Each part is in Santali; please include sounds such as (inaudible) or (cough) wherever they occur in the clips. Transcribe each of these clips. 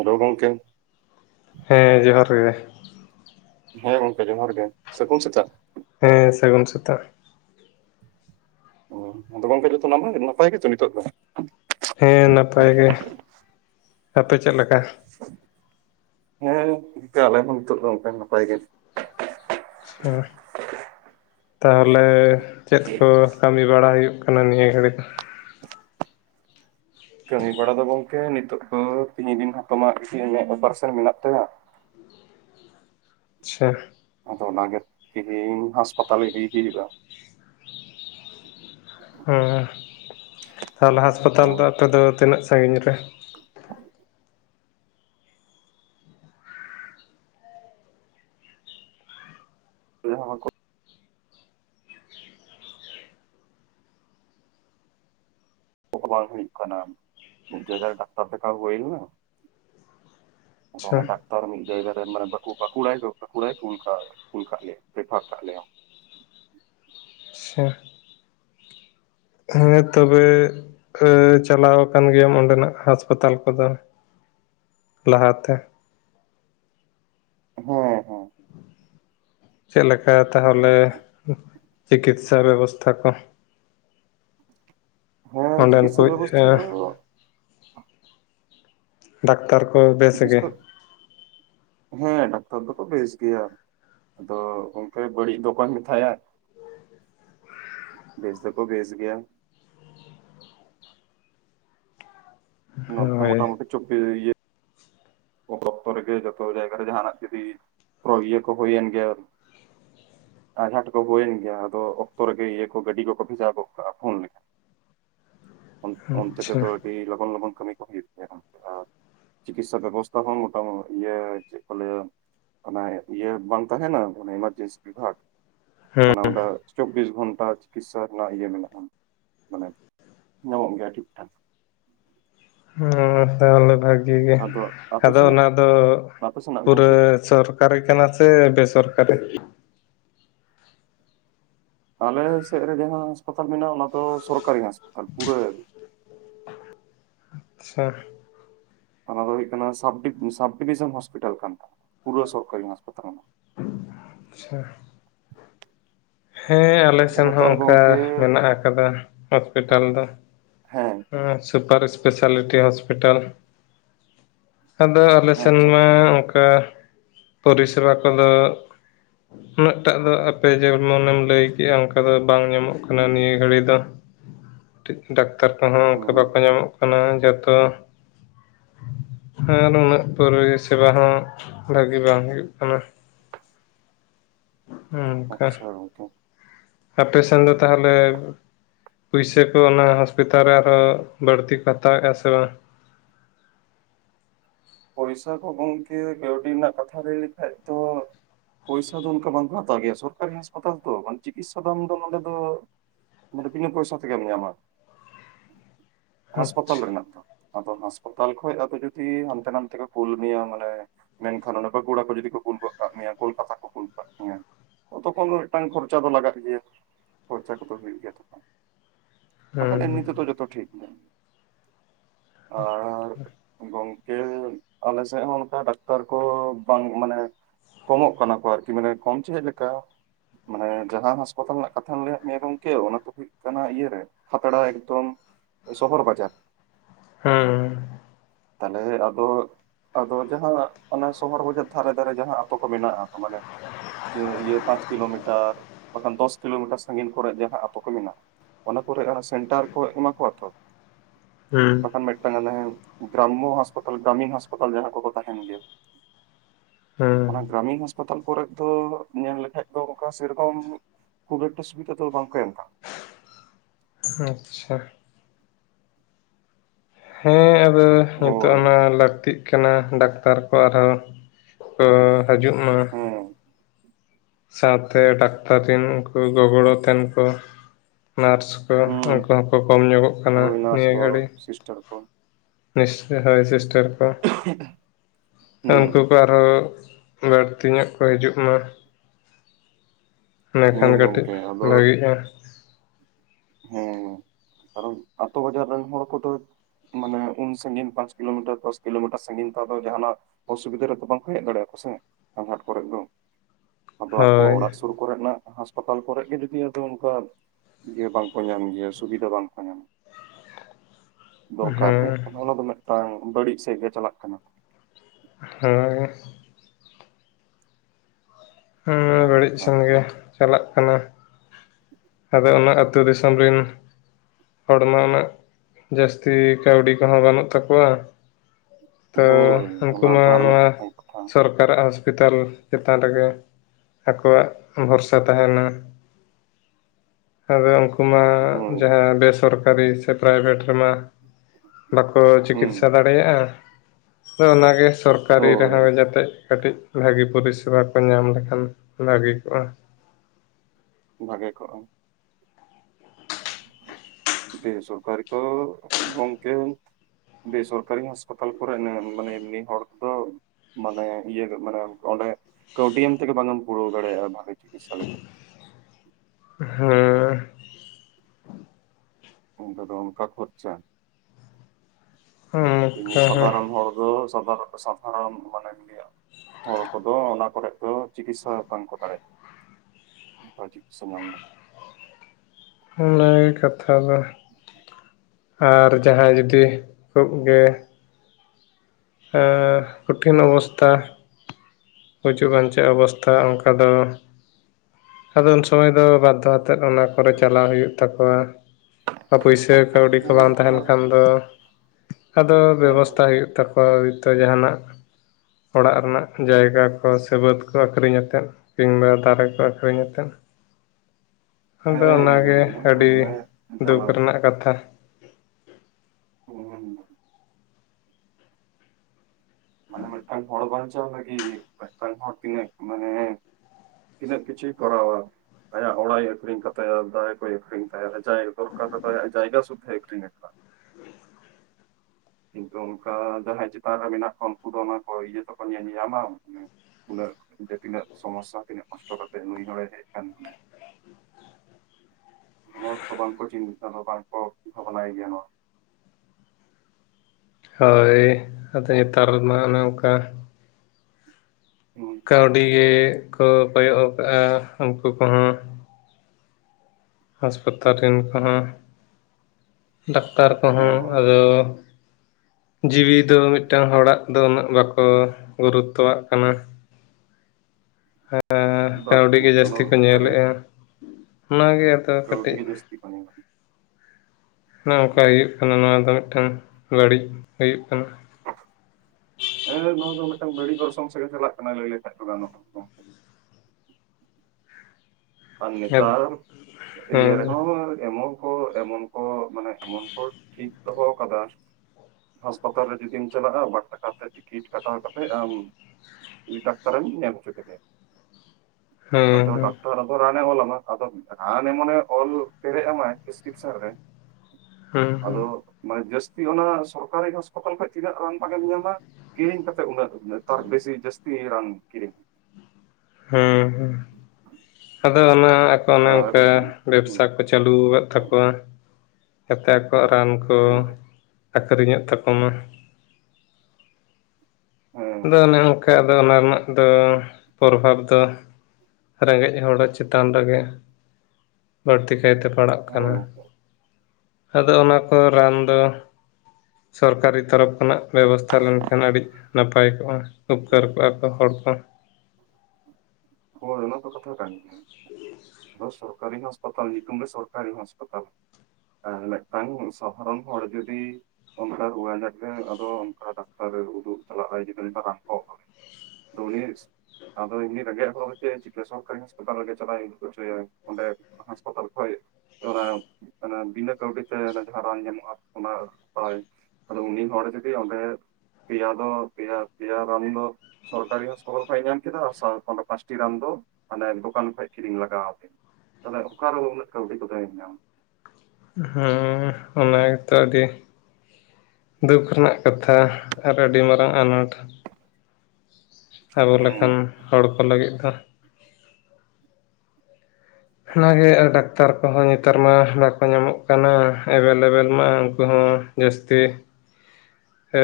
ᱟᱫᱚ ᱜᱚᱢᱠᱮ ᱾ ᱦᱮᱸ ᱡᱚᱦᱟᱨ ᱜᱮ ᱾ ᱦᱮᱸ ᱜᱚᱝᱠᱮ ᱡᱚᱦᱟᱨ ᱜᱮ ᱥᱟᱹᱜᱩᱱ ᱥᱮᱛᱟᱜ ᱾ ᱦᱮᱸ ᱥᱟᱹᱜᱩᱱ ᱥᱮᱛᱟᱜ ᱾ ᱚ ᱟᱫᱚ ᱜᱚᱝᱠᱮ ᱡᱚᱛᱚᱱᱟᱜ ᱢᱟ ᱱᱟᱯᱟᱭ ᱜᱮ ᱪᱚ ᱱᱤᱛᱚᱜ ᱫᱚ ᱾ ᱦᱮᱸ ᱱᱟᱯᱟᱭ ᱜᱮ ᱾ ᱟᱯᱮ ᱪᱮᱫ ᱞᱮᱠᱟ? ᱦᱮᱸ (inaudible) ᱟᱞᱮ ᱦᱚᱸ ᱱᱤᱛᱚᱜ ᱫᱚ ᱚᱱᱠᱟ ᱜᱮ ᱱᱟᱯᱟᱭ ᱜᱮ ᱾ ᱥᱮ ᱾ ᱛᱟᱦᱚᱞᱮ ᱪᱮᱫ ᱠᱚ ᱠᱟᱹᱢᱤ ᱵᱟᱲᱟ ᱦᱩᱭᱩᱜ ᱠᱟᱱᱟ ᱱᱤᱭᱟᱹ ᱜᱷᱟᱹᱲᱤᱡ? ᱠᱟᱹᱢᱤ ᱵᱟᱲᱟ ᱫᱚ ᱜᱚᱝᱠᱮ ᱱᱤᱛᱚᱜ ᱫᱚ ᱛᱤᱦᱤᱧ ᱫᱤᱱ ᱦᱚᱯᱚᱣᱟᱜᱤ (unintelligible) ᱤᱧᱟᱹᱜ ᱚᱯᱟᱨᱥᱮᱱ ᱢᱮᱱᱟᱜ ᱛᱟᱭᱟ ᱾ ᱟᱪᱪᱷᱟ ᱾ ᱟᱫᱚ ᱚᱱᱟᱜᱮ ᱛᱤᱦᱤᱧ ᱦᱟᱸᱥᱯᱟᱛᱟᱞ ᱤᱫᱤ ᱦᱩᱭᱩᱜᱼᱟ ᱾ (inaudible) ᱦᱮᱸ, ᱛᱟᱦᱚᱞᱮ ᱛᱚ, ᱦᱟᱥᱯᱟᱛᱟᱞ ᱫᱚ ᱟᱯᱮᱫᱚ ᱛᱤᱱᱟᱹᱜ ᱥᱟᱺᱜᱤᱧ ᱨᱮ? (unintelligible) ᱵᱟᱝ ᱦᱩᱭᱩᱜ ᱠᱟᱱᱟ, ᱡᱟᱸᱦᱟᱨᱮ ᱰᱟᱠᱛᱟᱨ ᱫᱮᱠᱷᱟᱣ ᱦᱩᱭ ᱞᱮᱱᱟ ᱾ ᱟᱪᱪᱷᱟ ᱫᱚᱢᱮ ᱫᱟᱜᱼᱼ ᱟᱨ ᱢᱤᱫ ᱡᱟᱭᱜᱟᱨᱮ ᱢᱟᱱᱮ ᱵᱟᱠᱩ ᱵᱟᱠᱩᱲᱟᱨᱮ ᱵᱟᱠᱩᱲᱟᱨᱮ ᱠᱚ ᱠᱩᱞ ᱠᱟᱜ ᱞᱮ ᱠᱩᱞ ᱠᱟᱜ ᱞᱮᱭᱟ, ᱨᱮᱯᱷᱟᱨ ᱠᱟᱜ ᱞᱮᱭᱟ ᱾ ᱥᱮ ᱾ ᱦᱮᱸ ᱛᱚᱵᱮᱼᱼ ᱦᱮᱸ ᱪᱟᱞᱟᱣ ᱟᱠᱟᱱ ᱜᱮᱭᱟᱢ ᱚᱸᱰᱮᱱᱟᱜ ᱦᱟᱥᱯᱟᱛᱟᱞ ᱠᱚᱫᱚ, ᱞᱟᱦᱟᱛᱮ ᱾ ᱦᱮᱸ ᱦᱮᱸ ᱾ ᱪᱮᱫ ᱞᱮᱠᱟ ᱛᱟᱦᱚᱞᱮ, ᱪᱤᱠᱤᱛᱥᱟ ᱵᱮᱵᱚᱥᱛᱷᱟ ᱠᱚ? ᱦᱮᱸ ᱚᱸᱰᱮᱱ ᱠᱚ ᱪᱤᱠᱤᱛᱥᱟ ᱵᱮᱵᱚᱥᱛᱷᱟ ᱫᱚᱼᱼ ᱰᱟᱠᱛᱟᱨ ᱠᱚ ᱵᱮᱥ ᱜᱮ ᱪᱤᱠᱤᱛᱥᱟ ᱾ ᱦᱮᱸ ᱰᱟᱠᱛᱟᱨ ᱫᱚᱠᱚ ᱵᱮᱥ ᱜᱮᱭᱟ ᱾ ᱟᱫᱚ ᱜᱚᱢᱠᱮ ᱵᱟᱹᱲᱤᱡ ᱫᱚ ᱚᱠᱚᱭᱮᱢ ᱢᱮᱛᱟᱭᱟ ᱾ ᱵᱮᱥ ᱫᱚ ᱠᱚ ᱵᱮᱥ ᱜᱮᱭᱟ ᱾ ᱱᱟᱨᱥ ᱠᱚ ᱦᱳᱭ ᱢᱚᱴᱟ ᱢᱩᱴᱤ ᱪᱚᱵᱽᱵᱤᱥ ᱤᱭᱮᱼᱼ ᱩᱱ ᱚᱠᱛᱚ ᱨᱮᱜᱮ ᱡᱚᱛᱚ ᱡᱟᱭᱜᱟ ᱨᱮ ᱡᱟᱸᱦᱟᱱᱟᱜ ᱡᱩᱫᱤ, ᱠᱚ ᱤᱭᱟᱹ ᱠᱚ ᱦᱩᱭᱮᱱ ᱜᱮᱭᱟᱼᱼ ᱟᱱᱟᱴ ᱠᱚ ᱦᱩᱭᱮᱱ ᱜᱮᱭᱟ ᱟᱫᱚ ᱚᱠᱛᱚ ᱨᱮᱜᱮ ᱤᱭᱟᱹ ᱠᱚ ᱜᱟᱹᱰᱤ ᱠᱚᱠᱚ ᱵᱷᱮᱡᱟ ᱜᱚᱫ ᱠᱟᱜᱼᱟ ᱯᱷᱳᱱ ᱞᱮᱠᱷᱟᱱ ᱾ (inaudible) ᱚᱱ ᱚᱱᱛᱮ ᱟᱪᱪᱷᱟ ᱛᱮᱫᱚ ᱟᱹᱰᱤ ᱞᱚᱜᱚᱱ ᱞᱚᱜᱚᱱ ᱠᱟᱹᱢᱤ ᱠᱚ ᱦᱩᱭᱩᱜᱼᱟ, ᱟᱨ ᱪᱤᱠᱤᱛᱥᱟ ᱵᱮᱵᱚᱥᱼᱼ ᱯᱨᱠᱷᱚᱢ (unintelligible) ᱤᱭᱟᱹ ᱪᱮᱫ ᱠᱚ ᱞᱟᱹᱭᱟᱼᱼ ᱚᱱᱟ ᱤᱭᱟᱹ ᱵᱟᱝ ᱛᱟᱦᱮᱱᱟ ᱮᱢᱟᱨᱡᱮᱱᱥᱤ ᱵᱤᱵᱷᱟᱜᱽ, ᱦᱮᱸ ᱚᱱᱟ ᱚᱸᱰᱮᱼᱼ ᱪᱚᱵᱽᱵᱤᱥ ᱜᱷᱚᱱᱴᱟ ᱪᱤᱠᱤᱛᱥᱟ ᱨᱮᱱᱟᱜ ᱤᱭᱟᱹ ᱢᱮᱱᱟᱜᱼᱟ, ᱢᱟᱱᱮ ᱧᱟᱢᱚᱜ ᱜᱮᱭᱟ ᱴᱷᱤᱠ ᱴᱷᱟᱠ ᱾ ᱦᱮ ᱛᱟᱦᱚᱞᱮ ᱵᱷᱟᱜᱤ ᱜᱮ, ᱟᱫᱚ ᱟᱯᱮ ᱟᱫᱚ ᱥᱮᱱᱟᱜ ᱚᱱᱟ ᱫᱚ ᱟᱯᱮ ᱥᱮᱱᱟᱜ ᱯᱩᱨᱟᱹᱼᱼ ᱜᱚᱝᱠᱮ? ᱥᱚᱨᱠᱟᱨᱤ ᱠᱟᱱᱟ ᱥᱮ ᱵᱮᱥᱚᱨᱠᱟᱨᱤ? ᱟᱞᱮ ᱥᱮᱫ ᱨᱮ ᱡᱟᱦᱟᱸ ᱦᱟᱸᱥᱯᱟᱛᱟᱞ ᱢᱮᱱᱟᱜᱼᱟ, ᱚᱱᱟ ᱫᱚ ᱥᱚᱨᱠᱟᱨᱤ ᱦᱟᱸᱥᱯᱟᱛᱟᱞ, ᱯᱩᱨᱟᱹ ᱾ ᱥᱮ ᱾ ᱚᱱᱟ ᱫᱚ ᱦᱳᱭᱳᱜ ᱠᱟᱱᱟ ᱥᱟᱵᱽ, ᱥᱟᱵᱽ ᱰᱤᱵᱷᱤᱥᱚᱱ ᱦᱚᱥᱯᱤᱴᱟᱞ ᱠᱟᱱᱟ ᱯᱩᱨᱟᱹ ᱥᱚᱨᱠᱟᱨᱤ ᱦᱟᱸᱥᱯᱟᱛᱟᱞ ᱾ ᱨᱮᱱᱟᱜ ᱟᱪᱪᱷᱟ (unintelligible) ᱦᱮᱸ ᱟᱞᱮ ᱟᱫᱚ ᱥᱮᱱ ᱦᱚᱸ ᱱᱮᱛᱟᱨ ᱚᱱᱠᱟ ᱜᱚᱝᱠᱮ ᱢᱮᱱᱟᱜ ᱟᱠᱟᱫᱟ ᱦᱳᱥᱯᱤᱴᱟᱞ ᱫᱚ᱾ ᱦᱮᱸ ᱥᱩᱯᱟᱨ ᱮᱯᱮᱥᱟᱞᱤᱴᱤ ᱦᱚᱥᱯᱤᱴᱟᱞ, ᱟᱫᱚ ᱟᱞᱮ ᱥᱮᱱ ᱟᱪᱪᱷᱟ ᱢᱟ ᱟᱪᱪᱷᱟ ᱚᱱᱠᱟ ᱯᱚᱨᱤᱥᱮᱵᱟ ᱠᱚᱫᱚ ᱩᱱᱟᱹᱜ ᱴᱟᱜ ᱫᱚ ᱟᱯᱮ ᱡᱮᱢᱚᱱᱮᱢ ᱞᱟᱹᱭ ᱠᱮᱜ-ᱟ, ᱚᱱᱠᱟ ᱫᱚ ᱵᱟᱝ ᱧᱟᱢᱚᱜ ᱠᱟᱱᱟ ᱱᱤᱭᱟᱹ ᱜᱷᱟᱹᱲᱤᱡ ᱫᱚ᱾ (unintelligible) ᱴᱷᱤᱠ ᱰᱟᱠᱛᱟᱨ ᱠᱚᱦᱚᱸ ᱚᱱᱠᱟ ᱦᱩᱸ ᱵᱟᱠᱚ ᱧᱟᱢᱚᱜ ᱠᱟᱱᱟ ᱡᱚᱛᱚ ᱟᱨ ᱩᱱᱟᱹᱜ ᱯᱚᱨᱤᱥᱮᱵᱟ ᱦᱚᱸ ᱵᱷᱟᱜᱤ ᱵᱟᱝ ᱦᱩᱭᱩᱜ ᱠᱟᱱᱟ᱾ ᱦᱩᱸ ᱚᱱᱠᱟ ᱟᱪᱪᱷᱟ ᱜᱚᱝᱠᱮ ᱟᱯᱮ ᱥᱮᱱ ᱫᱚ ᱛᱟᱦᱚᱞᱮ, ᱯᱩᱭᱥᱟᱹ ᱠᱚ ᱚᱱᱟ ᱦᱟᱥᱯᱟᱛᱟᱞ ᱨᱮ ᱟᱨᱦᱚᱸ ᱵᱟᱹᱲᱛᱤ ᱠᱚ ᱦᱟᱛᱟᱣᱮᱫ-ᱟ ᱥᱮ ᱵᱟᱝ? ᱯᱚᱭᱥᱟ ᱠᱚ ᱜᱚᱝᱠᱮ ᱠᱟᱹᱣᱰᱤ ᱨᱮᱱᱟᱜ ᱠᱟᱛᱷᱟ ᱞᱟᱹᱭ ᱞᱮᱠᱷᱟᱡ ᱫᱚ ᱯᱚᱭᱥᱟ ᱫᱚ ᱚᱱᱠᱟ ᱵᱟᱝᱠᱚ ᱦᱟᱛᱟᱣ ᱜᱮᱭᱟ᱾ ᱥᱚᱨᱠᱟᱨᱤ ᱦᱟᱸᱥᱯᱟᱛᱟᱞ ᱛᱚ ᱪᱤᱠᱤᱛᱥᱟ ᱫᱟᱢ ᱫᱚ ᱱᱚᱰᱮ ᱫᱚ ᱢᱟᱱᱮ ᱵᱤᱱᱟᱹ ᱯᱚᱭᱥᱟ ᱛᱮᱜᱮᱢ ᱧᱟᱢᱟ᱾ ᱦᱟᱸᱥᱯᱟᱛᱟᱞ ᱟᱪᱪᱷᱟ ᱨᱮᱱᱟᱜ ᱛᱚ ᱟᱫᱚ ᱦᱟᱸᱥᱯᱟᱛᱟᱞ ᱠᱷᱟᱡ ᱟᱫᱚ ᱡᱩᱫᱤ ᱦᱟᱱᱛᱮ ᱱᱟᱛᱮ ᱠᱚ ᱠᱩᱞ ᱢᱮᱭᱟ, ᱢᱟᱱᱮ ᱢᱮᱱᱠᱷᱟᱱ ᱵᱟᱸᱠᱩᱲᱟ ᱠᱚ ᱡᱩᱫᱤ ᱠᱚ ᱠᱩᱞ ᱜᱚᱫ ᱠᱟᱜ ᱢᱮᱭᱟ ᱠᱳᱞᱠᱟᱛᱟ ᱠᱚ ᱠᱩᱞ ᱠᱟᱜ ᱢᱮᱭᱟ᱾ ᱛᱚᱠᱷᱚᱱ ᱫᱚ ᱢᱤᱫᱴᱟᱝ ᱠᱷᱚᱨᱪᱟ ᱫᱚ ᱞᱟᱜᱟᱜ ᱜᱮᱭᱟ ᱠᱷᱚᱨᱪᱟ ᱠᱚᱫᱚ ᱦᱩᱭᱩᱜ ᱜᱮᱭᱟ ᱛᱚᱠᱷᱚᱱ᱾ ᱵᱟᱠᱷᱟᱱ ᱮᱢᱱᱤ ᱦᱮᱸ ᱛᱮᱫᱚ ᱡᱚᱛᱚ ᱴᱷᱤᱠ ᱜᱮᱭᱟ᱾ ᱟᱨ ᱜᱚᱝ- ᱠᱮ ᱟᱞᱮᱥᱮᱫ ᱦᱚᱸ ᱚᱱᱠᱟ ᱰᱟᱠᱛᱟᱨ ᱠᱚ ᱵᱟᱝ ᱢᱟᱱᱮ ᱠᱚᱢᱚᱜ ᱠᱟᱱᱟ ᱠᱚ ᱟᱨᱠᱤ ᱢᱟᱱᱮ ᱠᱚᱢ ᱪᱮᱫ ᱞᱮᱠᱟ ᱢᱟᱱᱮ ᱡᱟᱦᱟᱸ ᱦᱟᱸᱥᱯᱟᱛᱟᱞ ᱨᱮᱱᱟᱜ ᱠᱟᱛᱷᱟᱢ ᱞᱟᱹᱭ-ᱟᱫ ᱢᱮᱭᱟ ᱜᱚᱝᱠᱮ ᱚᱱᱟ ᱫᱚ ᱦᱳᱭᱳᱜ ᱠᱟᱱᱟ ᱤᱭᱟᱹᱨᱮ ᱠᱷᱛᱲᱟ ᱮᱠᱫᱚᱢ ᱥᱚᱦᱚᱨ ᱵᱟᱡᱟᱨ᱾ ᱦᱩᱸ ᱛᱟᱦᱞᱮ ᱟᱫᱚ ᱟᱫᱚ ᱡᱟᱦᱟᱸ ᱚᱱᱟ ᱥᱚᱦᱚᱨ ᱵᱟᱡᱟᱨ ᱫᱷᱟᱨᱮ ᱫᱷᱟᱨᱮ ᱡᱟᱦᱟᱸ ᱟᱛᱳ ᱠᱚ ᱢᱮᱱᱟᱜ-ᱟ, ᱢᱟᱱᱮ ᱤᱭᱟᱹ ᱤᱭᱟᱹ ᱯᱟᱸᱪ ᱠᱤᱞᱳᱢᱤᱴᱟᱨ ᱵᱟᱠᱷᱟᱱ ᱫᱚᱥ ᱠᱤᱞᱳᱢᱤᱴᱟᱨ ᱥᱟᱺᱜᱤᱧ ᱠᱚᱨᱮ ᱡᱟᱦᱟᱸ ᱟᱛᱳ ᱠᱚ ᱢᱮᱱᱟᱜ-ᱟ᱾ ᱚᱱᱟ ᱠᱚᱨᱮ ᱦᱟᱸᱜ ᱥᱮᱱᱴᱟᱨ ᱠᱚ ᱮᱢᱟ ᱠᱚᱣᱟ ᱛᱚ᱾ ᱦᱮᱸ ᱵᱟᱠᱷᱟᱱ ᱢᱮᱴᱟᱝ ᱚᱱᱮ ᱜᱨᱟᱢᱚ ᱦᱟᱥᱯᱟᱛᱟᱞ ᱜᱨᱟᱢᱤᱱ ᱦᱟᱸᱥᱯᱟᱛᱟᱞ ᱡᱟᱦᱟᱸ ᱠᱚᱠᱚ ᱛᱟᱦᱮᱱ ᱜᱮᱭᱟ᱾ ᱦᱮᱸ ᱚᱱᱟ ᱜᱨᱟᱢᱤᱱ ᱦᱟᱸᱥᱯᱟᱛᱟᱞ ᱠᱚᱨᱮ ᱫᱚ ᱧᱮᱞ ᱞᱮᱠᱷᱟᱡ ᱫᱚ ᱚᱱᱠᱟ ᱥᱮᱨᱚᱠᱚᱢ ᱠᱷᱩᱵ ᱮᱠᱴᱟ ᱥᱩᱵᱤᱫᱷᱟ ᱫᱚ ᱵᱟᱝ ᱠᱚ ᱮᱢᱠᱟᱜ᱾ ᱟᱪᱪᱷᱟ᱾ ᱦᱮᱸ ᱟᱫᱚ ᱱᱤᱛᱚᱜ ᱦᱳᱭ ᱚᱱᱟ ᱞᱟᱹᱠᱛᱤᱜ ᱠᱟᱱᱟ ᱰᱟᱠᱛᱟᱨ᱾ ᱠᱚ ᱟᱨᱦᱚᱸ ᱠᱚ ᱦᱟᱡᱩᱜ ᱢᱟ᱾ ᱦᱮᱸ ᱥᱟᱶᱛᱮ ᱰᱟᱠᱛᱟᱨ ᱨᱮᱱ ᱩᱱᱠᱩ ᱜᱚᱲᱚ ᱛᱮᱱ ᱠᱚ ᱱᱟᱨᱥ᱾ ᱦᱩᱸ ᱩᱱᱠᱩ ᱦᱚᱸᱠᱚ ᱠᱚᱢ ᱧᱚᱜᱚᱜ ᱠᱟᱱᱟ ᱦᱳᱭ ᱱᱟᱨᱥ ᱱᱤᱭᱟᱹ ᱠᱚ ᱜᱷᱟᱹᱲᱤᱡ᱾ ᱥᱤᱥᱴᱟᱨ ᱠᱚ ᱱᱤᱥᱪᱚᱭ ᱦᱳᱭ ᱥᱤᱥᱴᱟᱨ ᱠᱚ ᱩᱱᱠᱩ‌ ᱦᱩᱸ ᱟᱨᱦᱚᱸ ᱵᱟᱹᱲᱛᱤ ᱧᱚᱜ ᱠᱚ ᱦᱤᱡᱩᱜ ᱢᱟ᱾ ᱤᱱᱟᱹᱠᱷᱟᱱ ᱦᱮᱸ ᱠᱟᱹᱴᱤᱡ ᱜᱚᱝᱠᱮ ᱵᱷᱟᱹᱜᱤᱜ-ᱟ᱾ ᱦᱩᱸ ᱟᱛᱳ ᱵᱟᱡᱟᱨ ᱨᱮᱱ ᱦᱚᱲ ᱠᱚᱫᱚ᱾ ᱢᱟᱱᱮ ᱩᱱᱥᱟᱺᱜᱤᱧ ᱯᱟᱸᱪ ᱠᱤᱞᱳᱢᱤᱴᱟᱨ ᱯᱟᱸᱪ ᱠᱤᱞᱳᱢᱤᱴᱟᱨ ᱥᱟᱺᱜᱤᱧ ᱛᱚ ᱟᱫᱚ ᱡᱟᱦᱟᱱᱟᱜ ᱚᱥᱩᱵᱤᱫᱷᱟ ᱨᱮᱫᱚ ᱵᱟᱝ ᱠᱚ ᱦᱮᱡ ᱫᱟᱲᱮᱭᱟᱜ ᱥᱮ ᱟᱸᱜᱷᱟᱴ ᱠᱚᱨᱮᱜ ᱫᱚ᱾ ᱟᱫᱚ ᱟᱠᱚ ᱦᱳᱭ ᱚᱲᱟᱜ ᱥᱩᱨ ᱠᱚᱨᱮᱱᱟᱜ ᱦᱟᱸᱥᱯᱟᱛᱟᱞ ᱠᱚᱨᱮ ᱜᱮ ᱡᱩᱫᱤ ᱟᱫᱚ ᱚᱱᱠᱟ ᱤᱭᱟᱹ ᱵᱟᱝ, ᱠᱚ ᱧᱟᱢ ᱜᱮᱭᱟ ᱥᱩᱵᱤᱫᱷᱟ ᱵᱟᱝ ᱠᱚ ᱧᱟᱢᱟ ᱫᱚᱨᱠᱟᱨ ᱨᱮ ᱦᱮᱸ ᱚᱱᱟ ᱫᱚ ᱢᱮᱸᱫ ᱵᱟ ᱵᱟᱹᱲᱤᱡ ᱥᱮᱫ ᱜᱮ ᱪᱟᱞᱟᱜ ᱠᱟᱱᱟ ᱾ ᱦᱮᱸᱻ ᱦᱚᱸ ᱵᱟᱹᱲᱤᱡ ᱱᱚᱝᱠᱟ ᱥᱮᱱ ᱜᱮ ᱪᱟᱞᱟᱜ ᱠᱟᱱᱟ ᱾ ᱟᱫᱚ ᱚᱱᱟ ᱟᱹᱛᱩ ᱫᱤᱥᱚᱢ ᱨᱤᱱ ᱦᱚᱲᱢᱟ ᱩᱱᱟᱹᱜ ᱡᱟᱹᱥᱛᱤ ᱠᱟᱹᱣᱰᱤ ᱠᱚᱦᱚᱸ ᱵᱟᱹᱱᱩᱜ ᱛᱟᱠᱚᱣᱟ ᱾ ᱛᱚ ᱦᱳᱭ ᱩᱱᱠᱩ ᱚᱱᱟ ᱢᱟ ᱫᱚ ᱟᱨ ᱱᱚᱣᱟ ᱢᱤᱫᱴᱟᱝ ᱠᱟᱛᱷᱟ ᱥᱚᱨᱠᱟᱨᱟᱜ ᱦᱚᱥᱯᱤᱛᱟᱞ ᱪᱮᱛᱟᱱ ᱨᱮᱜᱮ ᱟᱠᱚᱣᱟᱜ ᱵᱷᱚᱨᱥᱟ ᱛᱟᱸᱦᱮᱱᱟ ᱾ ᱟᱫᱚ ᱩᱱᱠᱩ ᱢᱟ ᱦᱳᱭ ᱡᱟᱸᱦᱟ ᱵᱮᱥᱚᱨᱠᱟᱨᱤ ᱥᱮ ᱯᱨᱟᱭᱵᱷᱮᱴ ᱨᱮᱢᱟ (inaudible) ᱵᱟᱠᱚ ᱪᱤᱠᱤᱛᱥᱟ ᱦᱩᱸ ᱫᱟᱲᱮᱭᱟᱜ-ᱟ ᱾ (inaudible) ᱟᱫᱚ ᱚᱱᱟᱜᱮ ᱥᱚᱨ ᱠᱟᱹᱨᱤ ᱨᱮᱦᱚᱸ ᱦᱳᱭ ᱡᱟᱛᱮᱜ ᱠᱟᱹᱴᱤᱡ ᱵᱷᱟᱹᱜᱤ ᱯᱚᱨᱤᱥᱮᱵᱟ ᱠᱚ ᱧᱟᱢ ᱞᱮᱠᱷᱟᱱ ᱵᱷᱟᱹᱜᱮ ᱠᱚᱜ-ᱟ ᱾ ᱵᱷᱟᱜᱮ ᱠᱚᱜ-ᱟ ᱾ (inaudible) ᱵᱮᱥᱚᱨᱠᱟᱨᱤ ᱠᱚ ᱜᱚᱢᱠᱮ ᱵᱮᱥᱚᱨᱠᱟᱨᱤ ᱦᱟᱥᱯᱟᱛᱟᱞ ᱠᱚᱨᱮ ᱢᱟᱱᱮ ᱮᱢᱱᱤ ᱦᱚᱲ ᱠᱚᱫᱚ ᱢᱟᱱᱮ ᱤᱭᱟᱹ ᱢᱟᱱᱮ ᱚᱸᱰᱮ ᱠᱟᱹᱣᱰᱤ ᱮᱢ ᱛᱮᱜᱮ ᱵᱟᱝ ᱮᱢ ᱯᱩᱨᱟᱹᱣ ᱫᱟᱲᱮᱭᱟᱜ-ᱟ ᱵᱷᱟᱜᱤ ᱪᱤᱠᱤᱛᱥᱟ ᱞᱟᱹᱜᱤᱫ ᱾ ᱦᱮᱸᱻ (inaudible) ᱩᱱ ᱨᱮᱫᱚ ᱚᱱᱠᱟ ᱠᱷᱚᱨᱪᱟ ᱾ ᱮᱢᱱᱤ ᱚᱱᱠᱟ ᱦᱚᱸ ᱥᱟᱫᱷᱟᱨᱚᱱ ᱦᱚᱲ ᱫᱚ ᱥᱟᱫᱷᱟᱨᱚᱱ ᱥᱟᱫᱷᱟᱨᱚᱱ ᱢᱟᱱᱮᱢ ᱞᱟᱹᱭᱟ ᱦᱚᱲ ᱠᱚᱫᱚ ᱚᱱᱟ ᱠᱚᱨᱮᱫ ᱫᱚ ᱪᱤᱠᱤᱛᱥᱟ ᱵᱟᱝ ᱠᱚ ᱫᱟᱲᱮᱭᱟᱜ-ᱟ ᱾ ᱯᱟᱪᱩᱜ ᱥᱚᱢᱟᱱ ᱫᱚ ᱚᱱᱟᱜᱮ ᱠᱟᱛᱷᱟ ᱫᱚ ᱾ (inaudible) ᱟᱨ ᱡᱟᱦᱟᱸᱭ ᱡᱩᱫᱤ ᱠᱷᱩᱵ ᱜᱮ ᱮᱸᱻ ᱠᱚᱴᱷᱤᱱ ᱚᱵᱚᱥᱛᱷᱟ ᱜᱩᱡᱩᱜ ᱵᱟᱧᱪᱟᱜ ᱚᱵᱚᱥᱛᱷᱟ ᱚᱱᱠᱟ ᱫᱚ (inaudible) ᱟᱫᱚ ᱩᱱ ᱥᱚᱢᱚᱭ ᱫᱚ ᱵᱟ (unintelligible) ᱚᱱᱟ ᱠᱚᱨᱮ ᱪᱟᱞᱟᱣ ᱦᱩᱭᱩᱜ ᱛᱟᱠᱚᱣᱟ ᱾ ᱯᱩᱭᱥᱟᱹ ᱠᱟᱹᱣᱰᱤ ᱠᱚ ᱵᱟᱝ ᱛᱟᱦᱮᱱ ᱠᱷᱟᱱ ᱫᱚ (inaudible) ᱟᱫᱚ ᱦᱮᱸ ᱵᱮᱵᱚᱥᱛᱟ ᱦᱩᱭᱩᱜ ᱛᱟᱠ ᱦᱚᱭᱛᱚ ᱡᱟᱸᱦᱟᱱᱟᱜ ᱚᱲᱟᱜ ᱨᱮᱱᱟᱜ ᱡᱟᱭᱜᱟ ᱠᱚ ᱥᱮ ᱵᱟᱹᱫᱽ ᱠᱚ ᱟᱹᱠᱷᱨᱤᱧ ᱟᱛᱮᱫ ᱾ ᱠᱤᱢᱵᱟ ᱫᱟᱨᱮ ᱠᱚ ᱟᱹᱠᱷᱨᱤᱧ ᱟᱛᱮᱜ ᱾ (inaudible) ᱦᱮᱸ ᱦᱮᱸ ᱦᱮᱸ ᱟᱹᱰᱤ ᱚᱱᱟ ᱜᱮ ᱡᱟᱞᱟ ᱫᱚ ᱾ (unintelligible) ᱠᱟᱛᱷᱟ ᱾ ᱦᱩᱸ ᱾ ᱢᱟᱱᱮ ᱢᱤᱫᱴᱟᱝ ᱦᱚᱲ ᱵᱟᱧᱪᱟᱣ ᱞᱟᱹᱜᱤᱫ ᱢᱤᱫᱴᱟᱝ ᱦᱚᱲ ᱛᱤᱱᱟᱹᱜ ᱢᱟᱱᱮ ᱛᱤᱱᱟᱹᱜ ᱠᱤᱪᱷᱩᱭ ᱠᱚᱨᱟᱣᱟ ᱾ ᱟᱭᱟᱜ ᱚᱲᱟᱜ ᱮ ᱟᱹᱠᱷᱨᱤᱧ ᱠᱟᱛᱟᱭᱟ, ᱫᱟᱨᱮ ᱠᱚᱭ ᱟᱹᱠᱷᱨᱤᱧ ᱛᱟᱭᱟ, ᱟᱡᱟᱜ ᱫᱚᱨᱠᱟᱨ ᱡᱷᱚᱛᱚ ᱟᱭᱟᱜ ᱡᱟᱭᱜᱟ ᱥᱩᱫᱷᱟᱹᱭ ᱟᱹᱠᱷᱨᱤᱧ ᱟᱠᱟᱫᱟ ᱾ ᱠᱤᱱᱛᱩ ᱚᱱᱠᱟ ᱡᱟᱦᱟᱸᱭ ᱪᱮᱛᱟᱱ ᱨᱮ ᱢᱮᱱᱟᱜ ᱠᱚᱣᱟ ᱩᱱᱠᱩ ᱫᱚ ᱚᱱᱟ ᱠᱚ ᱤᱭᱟᱹᱠᱚ ᱠᱚ ᱧᱮᱞ ᱧᱟᱢᱟ ᱾ ᱩᱱᱟᱹᱜ ᱡᱮ ᱛᱤᱱᱟᱹᱜ ᱥᱚᱢᱚᱥᱥᱟ ᱛᱤᱱᱟᱹᱜ ᱠᱚᱥᱴᱚ ᱠᱟᱛᱮᱜ ᱱᱩᱭ ᱦᱚᱲᱮ ᱦᱮᱡ ᱠᱟᱜ ᱵᱚᱱᱟᱭ ᱾ ᱚᱱᱟ ᱠᱚᱫᱚ ᱵᱟᱝ ᱠᱚ ᱪᱤᱱᱛᱟ ᱵᱟᱝ ᱠᱚ ᱵᱷᱟᱵᱱᱟᱭ ᱜᱮᱭᱟ ᱱᱚᱣᱟ ᱦᱳᱭ ᱟᱫᱚ ᱱᱮᱛᱟᱨᱢᱟ ᱚᱱᱮ ᱚᱱᱠᱟ ᱾ ᱦᱩᱸ ᱾ ᱠᱟᱹᱣᱰᱤ ᱜᱮ ᱠᱚ ᱠᱚᱭᱚᱜ ᱟᱠᱟᱜᱼᱟ ᱩᱱᱠᱩ ᱠᱚᱦᱚᱸ ᱦᱟᱥᱯᱟᱛᱟᱞ ᱨᱮᱱ ᱠᱚᱦᱚᱸ ᱾ ᱰᱟᱠᱛᱟᱨ ᱦᱮᱸ ᱠᱚᱦᱚᱸ ᱜᱚᱝᱠᱮ ᱟᱫᱚ ᱡᱤᱣᱤ ᱫᱚ ᱢᱤᱫᱴᱟᱝ ᱦᱚᱲᱟᱜ ᱫᱚ ᱩᱱᱟᱹᱜ ᱵᱟᱠᱚ ᱜᱩᱨᱩᱛᱛᱚᱣᱟᱜ ᱠᱟᱱᱟ ᱾ (inaudible) ᱦᱮᱸ ᱠᱟᱹᱣᱰᱤ ᱜᱮ ᱵᱟᱝ ᱡᱟᱹᱥᱛᱤ ᱠᱚ ᱠᱟᱛᱷᱟ ᱜᱮ ᱧᱮᱞᱮᱫᱼᱟ, ᱚᱱᱟᱜᱮ ᱠᱟᱹᱣᱰᱤ ᱠᱟᱹᱴᱤᱡ ᱜᱮ ᱡᱟᱹᱥᱛᱤ ᱠᱚ ᱧᱮᱞᱟ ᱾ ᱚᱱᱮ ᱚᱱᱠᱟ ᱤᱭᱟᱹᱜ ᱠᱟᱱᱟ, ᱱᱚᱣᱟ ᱫᱚ ᱢᱤᱫᱴᱟᱝ ᱵᱟᱹᱲᱤᱡ ᱦᱩᱭᱩᱜ ᱠᱟᱱᱟ ᱾ (inaudible) ᱦᱮᱸ ᱱᱚᱣᱟ ᱫᱚ ᱢᱤᱫᱴᱟᱝ ᱵᱟᱹᱲᱤᱡ ᱚᱨᱥᱚᱝ ᱥᱮᱫ ᱜᱮ ᱪᱟᱞᱟᱜ ᱠᱟᱱᱟ ᱞᱟᱹᱭ ᱞᱮᱠᱷᱟᱱ ᱫᱚ ᱜᱟᱱᱚᱜᱼᱟ ᱾ ᱟᱨ ᱦᱮᱸ ᱱᱮᱛᱟᱨ ᱤᱭᱟᱹ ᱦᱮᱸ ᱨᱮᱦᱚᱸ ᱮᱢᱚᱜ ᱠᱚ ᱮᱢᱚᱱ ᱠᱚ ᱢᱟᱱᱮ ᱮᱢᱚᱱ ᱠᱚ ᱴᱷᱤᱠ ᱫᱚᱦᱚᱣ ᱠᱟᱫᱟ ᱦᱟᱸᱥᱯᱟᱛᱟᱞ ᱨᱮ ᱡᱩᱫᱤᱢ ᱪᱟᱞᱟᱜ-ᱟ ᱵᱟᱨ ᱴᱟᱠᱟ ᱛᱮ ᱴᱤᱠᱤᱴ ᱠᱟᱴᱟᱣ ᱠᱟᱛᱮᱫ ᱟᱢ ᱩᱱᱤ ᱰᱟᱠᱛᱟᱨᱮᱢ ᱧᱮᱞ ᱦᱚᱪᱚ ᱠᱮᱫᱮᱭᱟ ᱦᱮᱸ ᱟᱫᱚ ᱦᱮᱸ ᱰᱟᱠᱛᱟᱨ ᱨᱟᱱᱮ ᱚᱞ ᱟᱢᱟ ᱟᱫᱚ ᱨᱟᱱ ᱮᱢᱚᱱᱮ ᱚᱞ ᱯᱮᱨᱮᱡ ᱟᱢᱟᱭ ᱯᱮᱥᱠᱤᱯᱥᱚᱱ ᱨᱮ ᱦᱮᱸ ᱦᱮᱸ ᱟᱫᱚ ᱢᱟᱱᱮ ᱡᱟᱹᱥᱛᱤ ᱚᱱᱟ ᱥᱚᱨᱠᱟᱨᱤ ᱦᱟᱸᱥᱯᱟᱛᱟᱞ ᱠᱷᱚᱡ ᱛᱤᱱᱟᱹᱜ ᱨᱟᱱ ᱵᱟᱝ ᱮᱢ ᱧᱟᱢᱟ ᱠᱤᱨᱤᱧ ᱠᱟᱛᱮᱫ ᱩᱱᱟᱹᱜ ᱱᱮᱛᱟᱨ ᱵᱮᱥᱤ ᱡᱟᱹᱥᱛᱤ ᱨᱟᱱ ᱠᱤᱨᱤᱧ ᱦᱮᱸ ᱦᱩᱸ ᱟᱫᱚ ᱚᱱᱟ ᱟᱠᱚ ᱚᱱᱮ ᱟᱨ ᱚᱱᱠᱟ ᱵᱮᱵᱽᱥᱟ ᱠ ᱠᱚ ᱪᱟᱹᱞᱩᱣ ᱠᱟᱫ ᱛᱟᱠᱚᱣᱟ, ᱡᱟᱛᱮ ᱟᱠᱚᱣᱟᱜ ᱨᱟᱱ ᱠᱚ ᱦᱳᱭ ᱟᱠᱨᱤᱧᱚᱜ ᱛᱟᱠᱚ ᱢᱟ᱾ ᱦᱮᱸ᱾ ᱟᱫᱚ ᱚᱱᱮ ᱚᱱᱠᱟ ᱟᱫᱚ ᱚᱱᱟ ᱨᱮᱱᱟᱜ ᱫᱚ, ᱯᱨᱚᱵᱷᱟᱵᱽ ᱫᱚ᱾ ᱨᱮᱸᱜᱮᱡ ᱦᱚᱲ ᱪᱮᱛᱟᱱ ᱨᱮ ᱜᱮ ᱵᱟᱹᱲᱛᱤ ᱠᱟᱭᱛᱮ ᱯᱟᱲᱟᱜ ᱦᱳᱭ ᱠᱟᱱᱟ᱾ ᱟᱫᱚ ᱚᱱᱟ ᱠᱚ ᱨᱟᱱ ᱫᱚ ᱥᱚᱨᱠᱟᱨᱤ ᱛᱚᱨᱚᱯᱷ ᱠᱷᱚᱱᱟᱜ ᱵᱮᱵᱚᱥᱛᱷᱟ ᱞᱮᱱᱠᱷᱟᱱ ᱟᱹᱰᱤ ᱱᱟᱯᱟᱭ ᱠᱚᱜᱼᱟ ᱩᱯᱠᱟᱹᱨ ᱠᱚᱜᱼᱟ ᱠᱚ ᱦᱚᱲ ᱠᱚ᱾ ᱦᱳᱭ ᱚᱱᱟ ᱫᱚ ᱠᱟᱛᱷᱟ ᱠᱟᱱ ᱜᱮᱭᱟ ᱦᱮᱸᱥᱮ᱾ ᱟᱫᱚ ᱥᱚᱨᱠᱟᱨᱤ ᱦᱟᱸᱥᱯᱟᱛᱟᱞ ᱧᱩᱛᱩᱢ ᱨᱮ ᱥᱚᱨᱠᱟᱨᱤ ᱦᱟᱸᱥᱯᱟᱛᱟᱞ᱾ ᱦᱮᱸ ᱢᱤᱫᱴᱟᱝ ᱥᱚᱦᱚᱨᱚᱢ ᱦᱚᱲ ᱡᱩᱫᱤ ᱚᱱᱠᱟ ᱨᱩᱣᱟᱹ ᱧᱟᱜ ᱜᱮ ᱟᱫᱚ ᱚᱱᱠᱟ ᱰᱟᱠᱛᱟᱨ ᱮ ᱩᱫᱩᱜ ᱪᱟᱞᱟᱜᱼᱟᱭ ᱡᱩᱫᱤ ᱤᱱᱤᱫᱚ ᱨᱟᱱ ᱠᱚ ᱫᱚ ᱤᱱᱤᱭᱮᱥ ᱟᱫᱚ ᱮᱢᱱᱤ ᱨᱮᱸᱜᱮᱡ ᱛᱚᱠᱷᱚᱱ ᱫᱚ ᱪᱮᱫ ᱮᱢ ᱪᱤᱠᱟᱹᱭᱥ ᱥᱚᱨᱠᱟᱨᱤ ᱦᱟᱸᱥᱯᱟᱛᱟᱞ ᱨᱮ ᱜᱮ ᱪᱟᱞᱟᱜ (unintelligible) ᱦᱚᱪᱚᱭᱟᱭ ᱚᱸᱰᱮ ᱦᱟᱸᱥᱯᱟᱛᱟᱞ ᱠᱷᱚᱡ ᱚᱱᱟ ᱦᱩᱭᱩᱜ ᱠᱟᱱᱟ ᱵᱤᱱᱟᱹ ᱠᱟᱹᱣᱰᱤ ᱛᱮ ᱚᱱᱮ ᱡᱟᱦᱟᱸ ᱨᱟᱱ ᱧᱟᱢᱚᱜᱼᱟ ᱚᱱᱟ ᱦᱟᱛᱟᱣᱟᱭ᱾ ᱛᱟᱦᱞᱮ ᱩᱱᱤ ᱦᱚᱲ ᱡᱩᱫᱤ ᱚᱸᱰᱮ ᱯᱮᱭᱟ ᱫᱚ ᱯᱮᱭᱟ ᱯᱮᱭᱟ ᱨᱟᱱ ᱫᱚ ᱥᱚᱨᱠᱟᱨᱤ ᱦᱚᱸᱥᱯᱟᱛᱟᱞ ᱠᱷᱚᱡ-ᱮ ᱧᱟᱢ ᱠᱮᱫᱟ ᱥᱟᱸᱶ ᱠᱷᱚᱱ ᱫᱚ ᱯᱟᱸᱪᱟ ᱠᱤ ᱨᱟᱱ ᱫᱚ ᱫᱚ ᱦᱟᱱᱮ ᱫᱚᱠᱟᱱ ᱠᱷᱚᱡ ᱠᱤᱨᱤᱧ ᱞᱟᱜᱟᱣ ᱟᱵᱮᱱᱟ, ᱛᱟᱦᱚᱞᱮ ᱚᱠᱟᱨᱮ ᱩᱱᱟᱹᱜ ᱠᱟᱹᱣᱰᱤ ᱠᱚᱫᱚᱭ ᱧᱟᱢᱟ? ᱦᱩᱸ ᱚᱱᱟ ᱜᱮᱛᱚ ᱟᱹᱰᱤ ᱫᱩᱠᱷ ᱨᱮᱱᱟᱜ ᱠᱟᱛᱷᱟ ᱟᱨ ᱟᱹᱰᱤ ᱢᱟᱨᱟᱝ ᱟᱱᱟᱴ᱾ ᱟᱵᱚ ᱞᱮᱠᱟᱱ ᱦᱩᱸ ᱦᱚᱲ ᱠᱚ ᱞᱟᱹᱜᱤᱫ ᱫᱚ ᱚᱱᱟ ᱜᱮ ᱟᱨ ᱰᱟᱠᱛᱟᱨ ᱠᱚ ᱦᱚᱸ ᱧᱮᱛᱟᱨ ᱛᱢᱟ ᱵᱟᱠᱚ ᱧᱟᱢᱚᱜ ᱠᱟᱱᱟ ᱮᱵᱮᱞ ᱮᱵᱮᱞ ᱢᱟ ᱩᱱᱠᱩ ᱦᱚᱸᱱᱟ ᱡᱟᱹᱥᱛᱤ ᱮ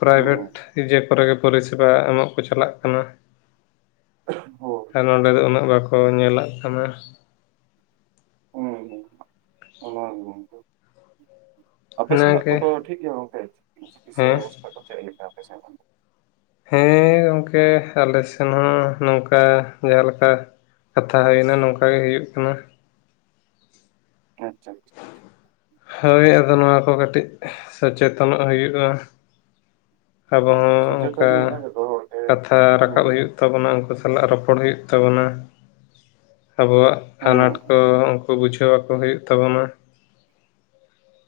ᱯᱨᱟᱭᱵᱷᱮᱴ ᱦᱩᱸ ᱤᱭᱟᱹ ᱠᱚᱨᱮ ᱜᱮ ᱯᱚᱨᱤᱥᱮᱵᱟ ᱮᱢᱚᱜ ᱠᱚ ᱪᱟᱞᱟᱜ ᱠᱟᱱᱟ᱾ ᱦᱳᱭ ᱟᱨ ᱱᱚᱸᱰᱮ ᱫᱚ ᱩᱱᱟᱹᱜ ᱵᱟᱠᱚ ᱧᱮᱞᱟᱜ ᱠᱟᱱᱟ᱾ ᱦᱩᱸ ᱜᱚᱝᱠᱮ, ᱚᱱᱷᱟᱵ ᱜᱚᱝᱠᱮ᱾ ᱟᱯᱮ ᱥᱮᱱᱟᱜ ᱠᱚ ᱚᱱᱟᱜᱮ ᱫᱚ ᱴᱷᱤᱠ ᱜᱮᱭᱟ ᱜᱚᱝᱠᱮ ᱪᱤᱠᱤ-ᱪᱤᱠᱤᱥᱥᱟ ᱦᱮᱸ ᱵᱮᱵᱚᱥᱛᱷᱟ ᱠᱚ ᱪᱮᱫ ᱞᱮᱠᱟ ᱟᱯᱮᱥᱮᱱᱟᱜ ᱫᱚ? ᱦᱮᱸ ᱜᱚᱢᱠᱮ ᱟᱞᱮ ᱥᱮᱱ ᱦᱚᱸ ᱱᱚᱝᱠᱟ ᱡᱟᱸᱦᱟ ᱞᱮᱠᱟ᱾ ᱠᱟᱛᱷᱟ ᱦᱩᱭᱱᱟ ᱱᱚᱝᱠᱟ ᱜᱮ ᱦᱩᱭᱩᱜ ᱠᱟᱱᱟ᱾ ᱟᱪᱪᱷᱟ ᱟᱪᱪᱷᱟ᱾ ᱦᱳᱭ ᱟᱫᱚ ᱱᱚᱣᱟ ᱠᱚ ᱠᱟᱹᱴᱤᱡ ᱥᱚᱪᱮᱛᱚᱱᱚᱜ ᱦᱩᱭᱩᱜᱼᱟ᱾ ᱟᱵᱚ ᱦᱚᱸ ᱥᱚᱪᱮᱛᱚᱱ ᱚᱱᱠᱟ ᱧᱚᱜ ᱡᱚᱛᱚ ᱦᱚᱲ ᱜᱮ ᱠᱟᱛᱷᱟ ᱨᱟᱠᱟᱵ ᱦᱩᱸ ᱦᱩᱭᱩᱜ ᱛᱟᱵᱚᱱᱟ ᱩᱱᱠᱩ ᱥᱟᱞᱟᱜ ᱨᱚᱯᱚᱲ ᱦᱩᱭᱩᱜ ᱛᱟᱵᱚᱱᱟ, ᱟᱵᱚᱣᱟᱜ ᱟᱱᱟᱴ ᱦᱩᱸ ᱠᱚ ᱠᱚ ᱵᱩᱡᱷᱟᱹᱣᱟᱠᱚ ᱦᱩᱭᱩᱜ ᱛᱟᱵᱚᱱᱟ᱾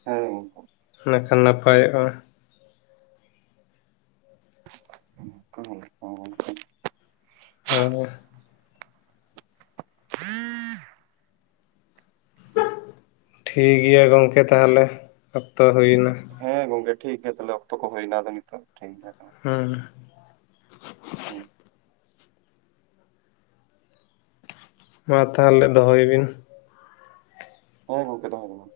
ᱦᱮᱸ ᱜᱚᱝᱠᱮ᱾ ᱤᱱᱟᱹᱠᱷᱟᱱ ᱱᱟᱯᱟᱭᱚᱜᱼᱟ᱾ (inaudible) ᱦᱟᱻ᱾ (inaudible) ᱴᱷᱤᱠ ᱜᱮᱭᱟ ᱜᱚᱝᱠᱮ ᱛᱟᱦᱞᱮ ᱚᱠᱛᱚ ᱦᱩᱭᱮᱱᱟ᱾ ᱦᱮᱸ ᱜᱚᱝᱠᱮ ᱴᱷᱤᱠ ᱜᱮᱭᱟ ᱛᱟᱦᱞᱮ ᱚᱠᱛᱚ ᱠᱚ ᱦᱩᱭᱱᱟ ᱟᱫᱚ ᱱᱤᱛᱚᱜ ᱴᱷᱤᱠ ᱜᱮᱭᱟ ᱠᱟᱱᱟ᱾ ᱦᱩᱸ᱾ ᱦᱩᱸ᱾ ᱢᱟ ᱛᱟᱦᱞᱮ ᱫᱚᱦᱚᱭ ᱵᱤᱱ᱾ ᱦᱮᱸ ᱜᱚᱝᱠᱮ ᱫᱚᱦᱚᱭ ᱫᱟᱞᱤᱧ᱾